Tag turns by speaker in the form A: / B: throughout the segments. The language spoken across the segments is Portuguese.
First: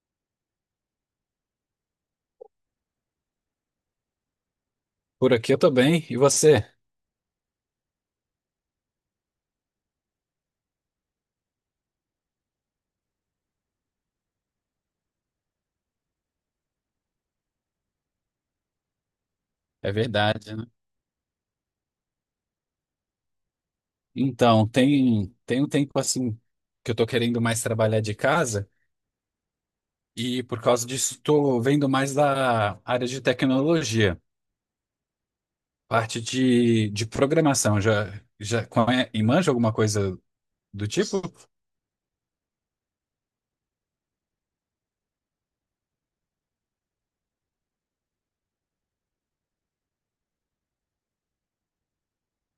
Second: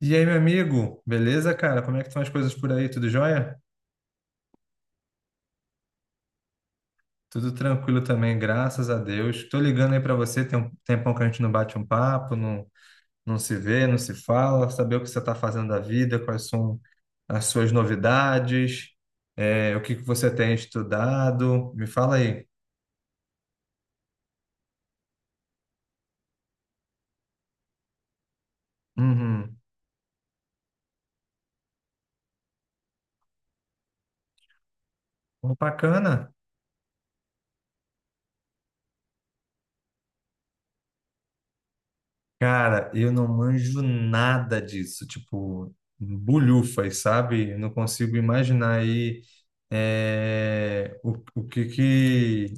A: E aí, meu amigo, beleza, cara? Como é que estão as coisas por aí? Tudo jóia?
B: Por aqui eu tô bem. E você?
A: Tudo tranquilo também, graças a Deus. Tô ligando aí pra você, tem um tempão que a gente não bate um papo, não, não se vê, não se fala, saber o que você tá fazendo da vida, quais são as suas novidades, o
B: É
A: que que você tem
B: verdade, né?
A: estudado. Me fala aí.
B: Então, tem um tempo assim que eu tô querendo mais trabalhar de casa
A: Uhum.
B: e por causa disso tô vendo mais da área de tecnologia,
A: Pô,
B: parte
A: bacana.
B: de programação. Já, já manja alguma coisa do tipo?
A: Cara, eu não manjo nada disso, tipo, bulhufas, sabe? Eu não consigo imaginar aí é, o, o que que,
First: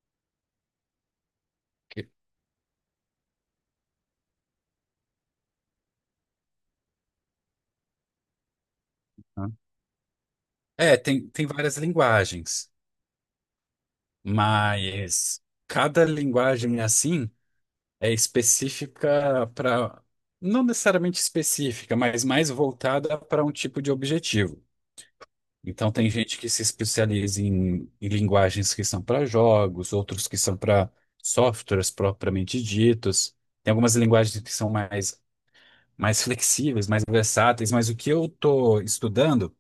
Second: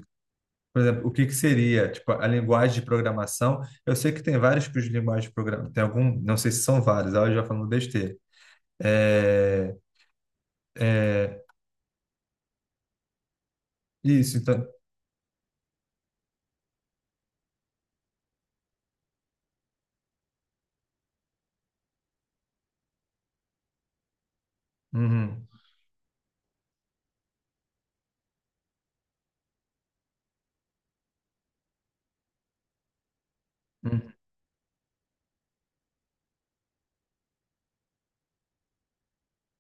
A: por exemplo, o que que seria,
B: Que-
A: tipo, a linguagem de programação. Eu sei que tem vários tipos de linguagem de programação, tem algum, não sei se são vários, aí eu já falando besteira.
B: hã?
A: É,
B: É, Tem várias linguagens,
A: isso, então.
B: mas cada linguagem é assim. É específica para, não necessariamente específica, mas mais voltada para um tipo de objetivo.
A: Uhum,
B: Então, tem gente que se especializa em linguagens que são para jogos, outros que são para softwares propriamente ditos. Tem algumas linguagens que são mais, mais flexíveis, mais versáteis, mas o que eu estou estudando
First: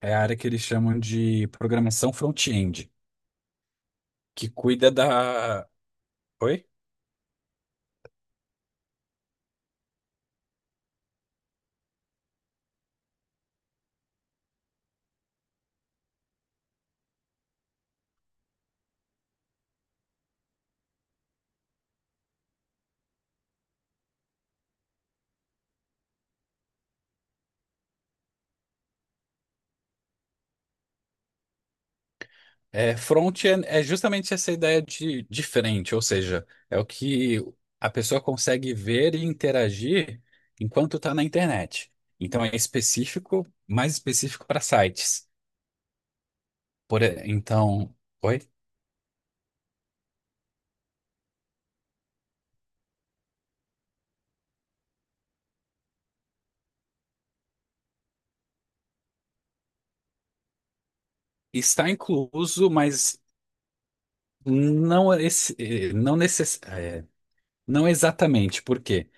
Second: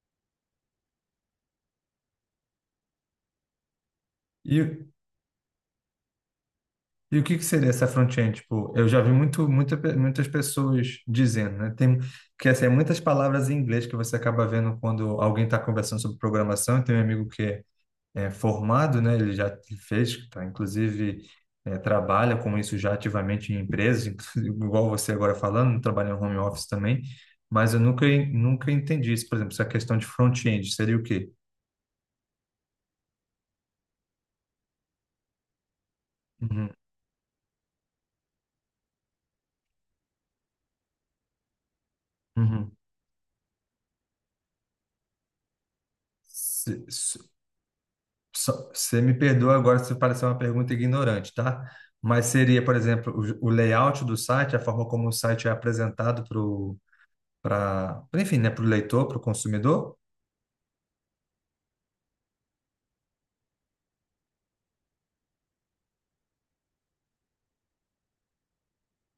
B: é a área que eles chamam de programação front-end, que cuida
A: uhum.
B: da. Oi?
A: E o que que seria essa front-end? Tipo, eu já vi muito, muitas pessoas dizendo, né? É muitas palavras em inglês que você acaba vendo quando alguém está conversando sobre programação. Tem um amigo que é formado, né? Ele já fez, tá? Inclusive trabalha com isso já ativamente em empresas, inclusive, igual você agora falando, trabalha em home office também. Mas eu nunca entendi isso. Por exemplo, essa questão de front-end seria o quê?
B: É, front é justamente essa ideia de frente, ou seja,
A: Uhum,
B: é o que a pessoa consegue ver e interagir enquanto está na internet. Então é
A: uhum.
B: específico, mais específico para sites. Então, oi?
A: Só- Você me perdoa agora se parecer uma pergunta ignorante, tá? Mas seria, por exemplo, o layout do site, a forma como o site é apresentado para, enfim, né, para o leitor, para o consumidor?
B: Está incluso, mas não, esse, eh, não, necess, eh, não exatamente, porque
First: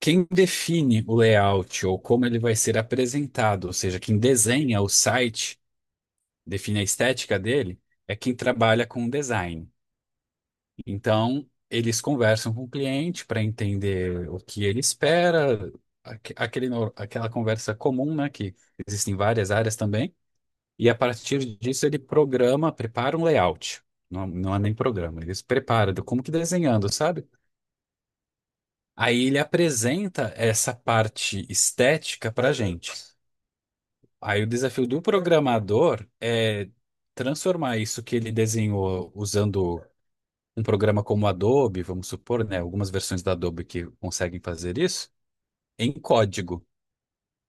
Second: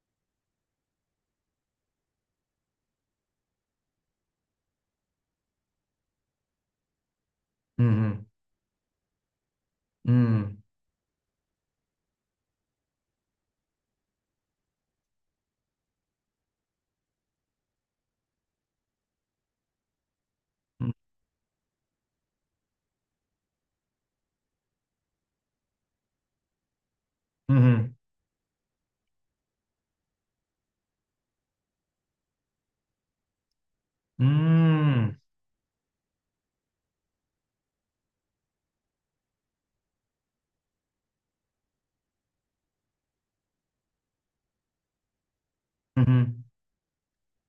B: quem define o layout ou como ele vai ser apresentado, ou seja, quem desenha o site define a estética dele, é
A: Uhum,
B: quem trabalha com design.
A: uhum,
B: Então, eles conversam com o cliente para entender o que ele espera, aque- aquele, no- aquela conversa comum, né, que existem várias áreas também, e a partir disso ele programa, prepara um layout. Não, não é nem programa, eles preparam, como que desenhando, sabe?
A: uhum,
B: Aí ele apresenta essa parte estética para gente. Aí o desafio do
A: uhum,
B: programador é transformar isso que ele desenhou usando um programa como Adobe, vamos supor, né, algumas versões da Adobe que conseguem fazer isso, em
A: uhum.
B: código.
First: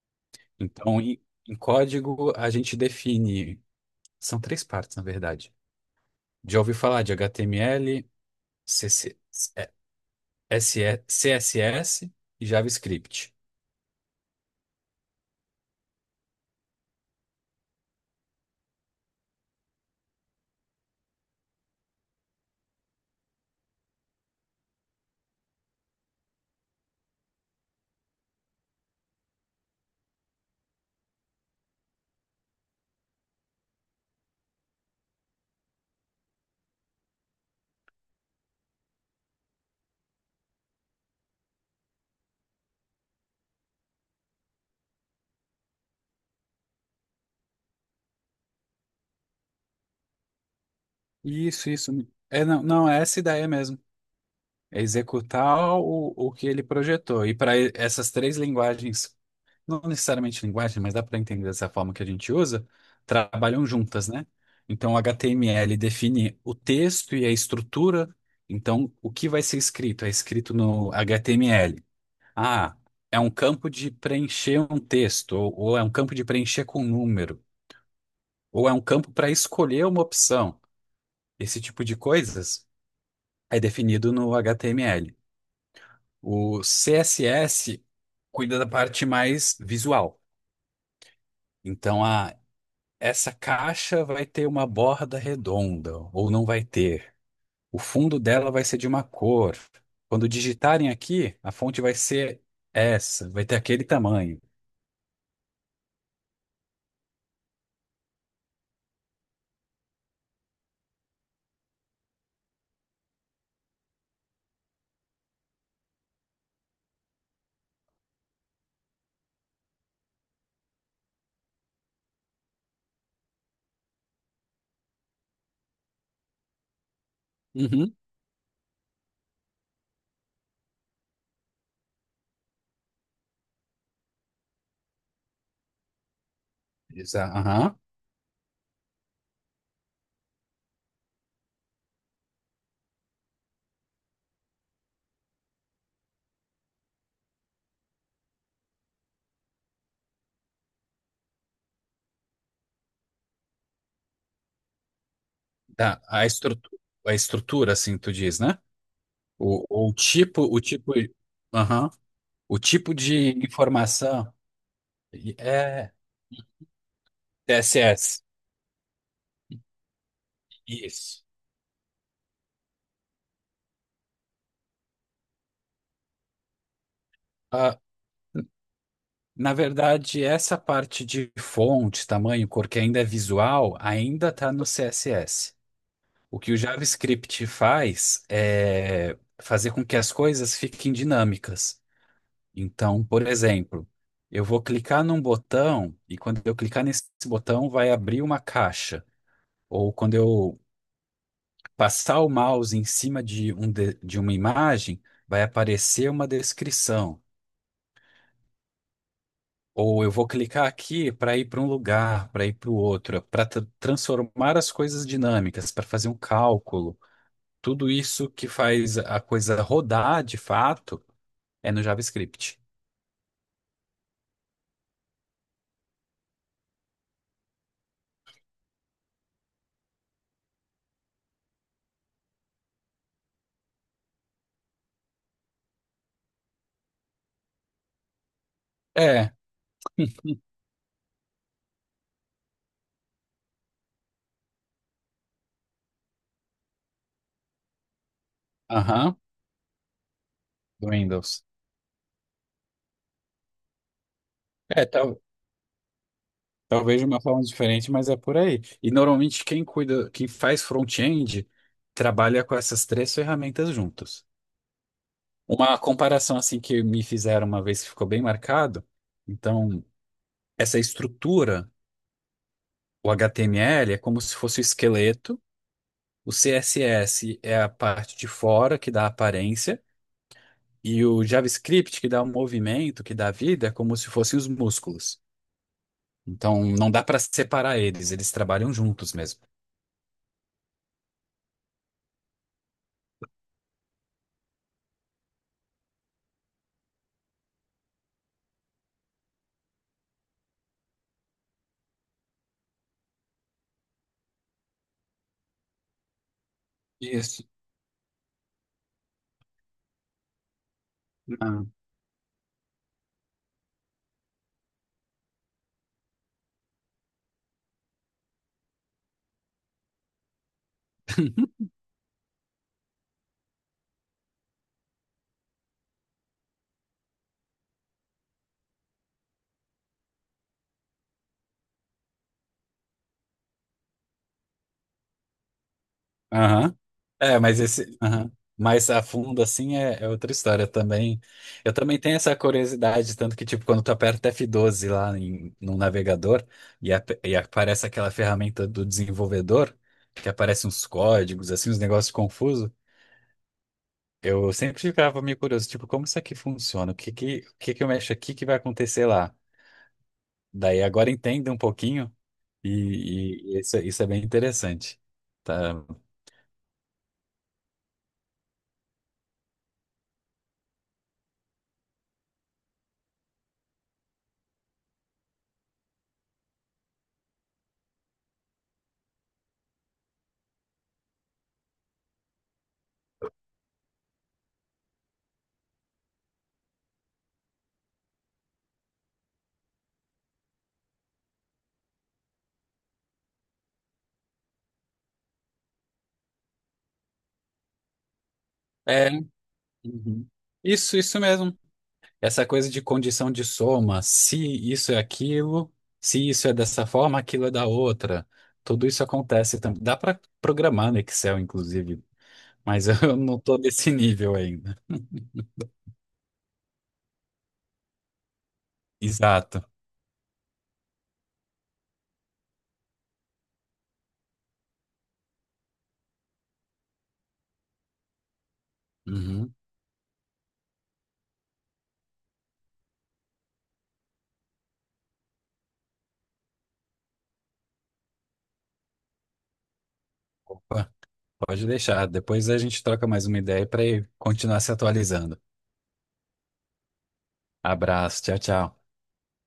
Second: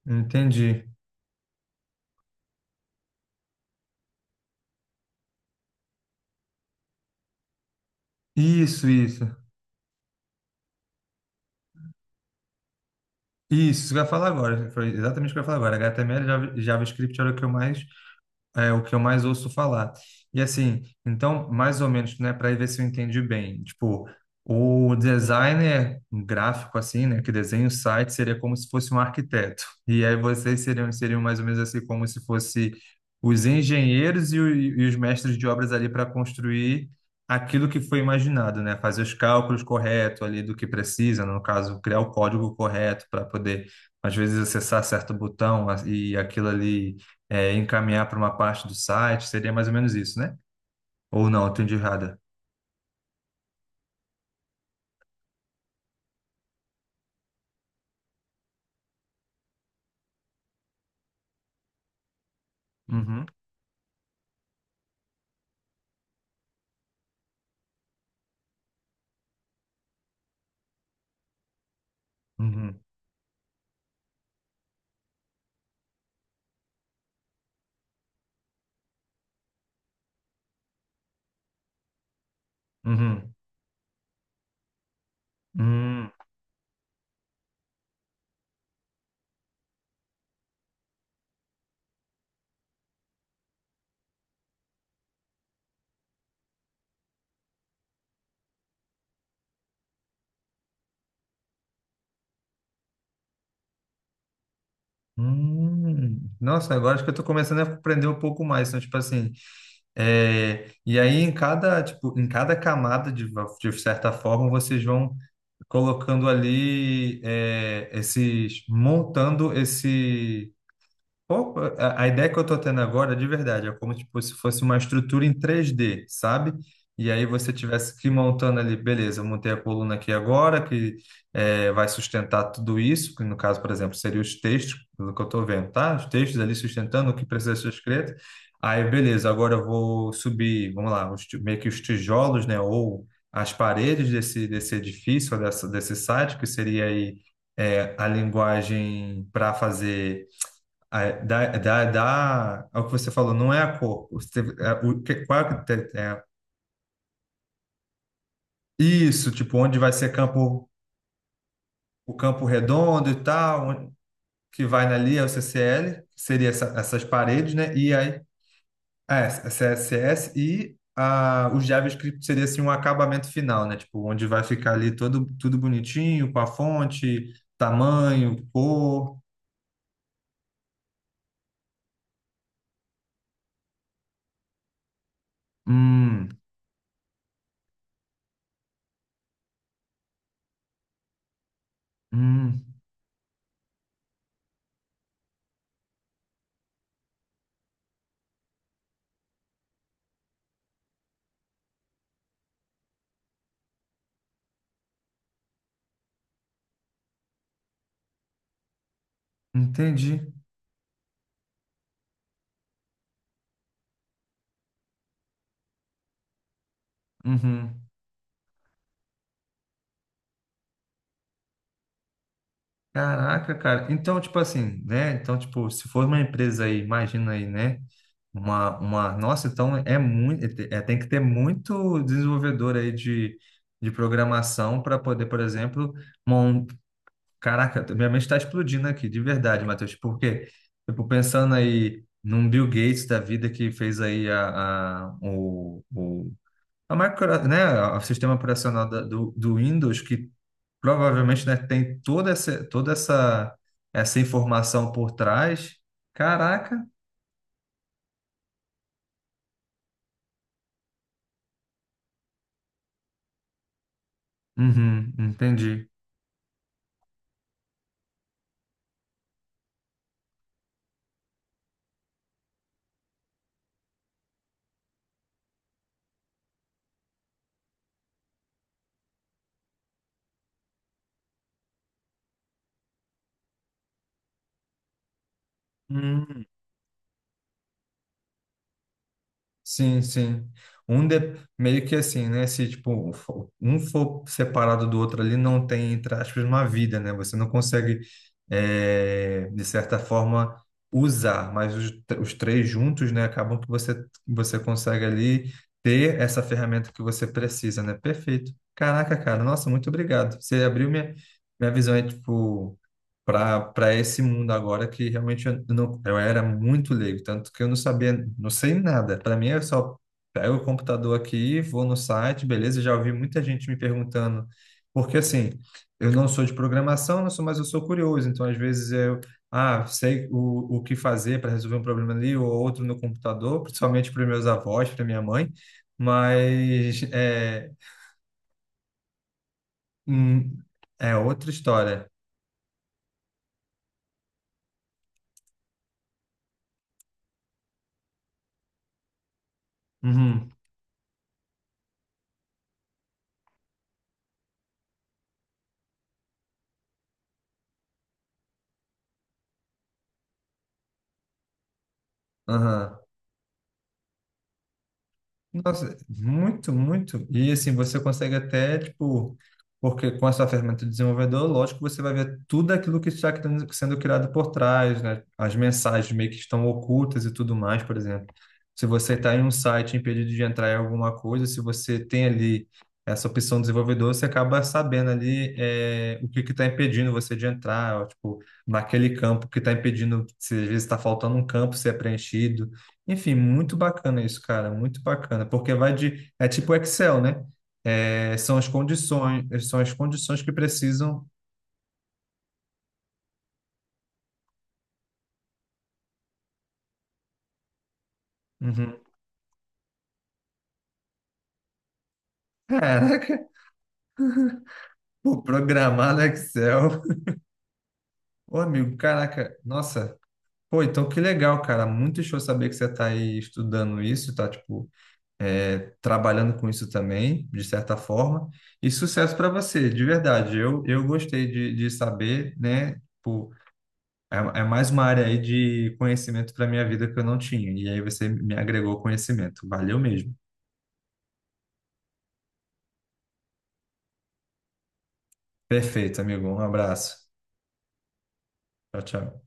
A: Entendi.
B: Então, em código, a gente define, são três partes, na verdade. Já ouvi falar de HTML,
A: Isso,
B: CC,
A: isso.
B: SE, CSS e JavaScript.
A: Isso que eu ia falar agora. Foi exatamente o que eu ia falar agora. HTML e JavaScript era o que eu mais. É o que eu mais ouço falar. E assim, então, mais ou menos, né, para ver se eu entendi bem. Tipo, o designer gráfico, assim, né, que desenha o site, seria como se fosse um arquiteto. E aí vocês seriam mais ou menos assim, como se fosse os engenheiros e os mestres de obras ali para construir aquilo que foi imaginado, né? Fazer os cálculos corretos ali do que precisa, no caso, criar o código correto para poder, às vezes, acessar certo e aquilo ali encaminhar para uma parte do site, seria mais ou menos isso, né? Ou não,
B: Isso,
A: entendi
B: isso.
A: errada.
B: É, não, não, é essa ideia mesmo. É executar o que ele projetou. E para essas três linguagens não necessariamente linguagem, mas dá para entender dessa forma que a gente usa,
A: Uhum,
B: trabalham juntas, né? Então, o HTML define o texto e a estrutura. Então, o que vai ser escrito? É escrito no HTML. Ah,
A: uhum,
B: é um campo de preencher um texto, ou é um campo de preencher com um número, ou é um campo para escolher uma opção. Esse tipo de coisas
A: uhum,
B: é definido no HTML.
A: uhum,
B: O CSS cuida da parte mais visual. Então, a essa caixa vai ter uma borda redonda, ou não vai ter. O fundo dela vai ser de uma cor. Quando digitarem aqui, a fonte vai ser essa, vai ter aquele tamanho.
A: uhum. Nossa, agora acho que eu estou começando a aprender um pouco mais. Então, tipo assim, e aí em cada, tipo, em cada camada, de certa forma, vocês vão colocando ali montando esse. A ideia que eu estou tendo agora, de verdade, é como tipo, se fosse uma estrutura em três d, sabe? E aí você
B: Uhum.
A: tivesse que ir montando ali, beleza, eu montei a coluna aqui agora, que eh, vai sustentar tudo isso, que no caso, por exemplo, seria os textos, pelo que eu estou vendo, tá? Os textos ali sustentando o
B: Diz,
A: que
B: ah,
A: precisa ser
B: aham.
A: escrito. Aí, beleza, agora eu vou subir, vamos lá, os meio que os tijolos, né? Ou as paredes desse edifício, ou desse site, que seria aí eh, a linguagem para fazer ah, é, é o que você falou, não é a cor. Você, é, o, que, qual é, o que
B: Tá,
A: é,
B: a estrutura, assim, tu diz, né?
A: isso, tipo, onde vai ser
B: O
A: campo,
B: tipo, aham.
A: o campo
B: O tipo
A: redondo e
B: de
A: tal, onde-
B: informação
A: que vai ali é o
B: é
A: CCL, seria essas paredes, né? E aí,
B: TSS.
A: ah, é, CSS
B: Isso.
A: o JavaScript seria assim um acabamento final, né? Tipo, onde vai ficar ali todo, tudo bonitinho, com a fonte,
B: Ah,
A: tamanho, cor.
B: na verdade, essa parte de fonte, tamanho, cor, que ainda é visual, ainda está no CSS.
A: Hum,
B: O que o JavaScript faz é fazer com que as coisas fiquem dinâmicas.
A: hum,
B: Então, por exemplo, eu vou clicar num botão e quando eu clicar nesse botão vai abrir uma caixa. Ou quando eu passar o mouse em cima de uma imagem, vai aparecer uma descrição. Ou eu vou
A: entendi.
B: clicar aqui para ir para um lugar, para ir para o outro, para transformar as coisas dinâmicas, para fazer um cálculo.
A: Uhum.
B: Tudo isso que faz a coisa rodar de fato é no JavaScript.
A: Caraca, cara. Então, tipo assim, né? Então, tipo, se for uma empresa aí, imagina aí, né? Uma... Nossa, então é muito. É, tem que ter muito desenvolvedor de programação para poder, por exemplo, mon... Caraca, minha mente está explodindo aqui, de
B: É,
A: verdade, Matheus. Tipo, porque, tipo, pensando aí num Bill Gates da vida que fez aí a micro, né? O sistema operacional
B: aham,
A: do Windows que
B: do Windows.
A: provavelmente, né, tem toda essa, essa
B: É,
A: informação por
B: tal,
A: trás. Caraca.
B: talvez de uma forma diferente, mas é por aí. E normalmente quem cuida, quem faz front-end, trabalha com essas três ferramentas juntos.
A: Uhum,
B: Uma
A: entendi.
B: comparação assim que me fizeram uma vez que ficou bem marcado, então essa estrutura, o HTML é como se fosse o esqueleto, o CSS é a parte de fora que dá a aparência, e o JavaScript que dá o movimento, que dá a vida, é como se fossem os músculos.
A: Hum.
B: Então não dá para separar eles, eles trabalham juntos mesmo.
A: Sim, sim. Um de- meio que assim, né? Se tipo, um for separado do outro ali, não tem, entre aspas, uma vida, né? Você não consegue, eh, de certa forma, usar, mas os três juntos, né? Acabam que você, você consegue ali ter essa ferramenta que você
B: Isso.
A: precisa, né? Perfeito. Caraca, cara, nossa, muito obrigado. Você abriu minha,
B: Ah.
A: minha visão, é tipo para esse mundo agora que realmente eu, não, eu era muito leigo, tanto que eu não sabia, não sei nada. Para mim, eu só pego o computador aqui, vou no site, beleza? Já ouvi muita gente me perguntando, porque assim, eu não sou de programação, não sou, mas eu sou curioso, então às vezes eu. Ah, sei o que fazer para resolver um problema ali ou outro no computador, principalmente para meus avós, para minha mãe,
B: Aham,
A: mas
B: é, mas
A: é,
B: esse aham mais a fundo assim é outra
A: hum,
B: história
A: é
B: também.
A: outra
B: Eu também
A: história.
B: tenho essa curiosidade, tanto que tipo quando tu aperta f doze lá no navegador e aparece aquela ferramenta do desenvolvedor, que
A: Uhum,
B: aparece uns códigos assim, uns negócios confusos, eu sempre ficava meio curioso, tipo, como isso aqui funciona? O que que eu mexo aqui que vai acontecer lá? Daí agora entenda um pouquinho
A: aham.
B: e isso é bem interessante. Tá?
A: Nossa, muito, muito. E assim, você consegue até, tipo, porque com essa ferramenta de desenvolvedor, lógico, você vai ver tudo aquilo que está sendo criado por trás, né? As mensagens meio que estão ocultas e tudo mais, por exemplo. Se você está em um site impedido de entrar em alguma coisa, se você tem ali essa opção de desenvolvedor, você acaba sabendo ali é, o que que está impedindo você de entrar, ó, tipo, naquele campo que está impedindo, se às vezes está faltando um campo ser preenchido. Enfim, muito bacana isso, cara, muito bacana, porque vai de, é tipo Excel, né? É,
B: É,
A: são as
B: uhum.
A: condições que
B: Isso
A: precisam.
B: mesmo. Essa coisa de condição de soma, se isso é aquilo, se isso é dessa forma, aquilo é da outra. Tudo
A: Uhum.
B: isso acontece também. Dá para programar no Excel, inclusive, mas eu não
A: Caraca,
B: estou nesse nível ainda.
A: pô, programar no Excel. Ô, amigo, caraca,
B: Exato.
A: nossa. Pô, então que legal, cara. Muito show saber que você tá aí estudando isso, tá, tipo, é, trabalhando com isso também, de certa forma. E sucesso para
B: Uhum.
A: você, de verdade. Eu gostei de saber, né? Tipo, é, é mais uma área aí de conhecimento para minha vida que eu não tinha. E aí você me agregou conhecimento. Valeu mesmo.
B: Opa, pode deixar. Depois a gente troca mais uma ideia para continuar se atualizando.
A: Perfeito, amigo. Um abraço.
B: Abraço, tchau, tchau.
A: Tchau, tchau.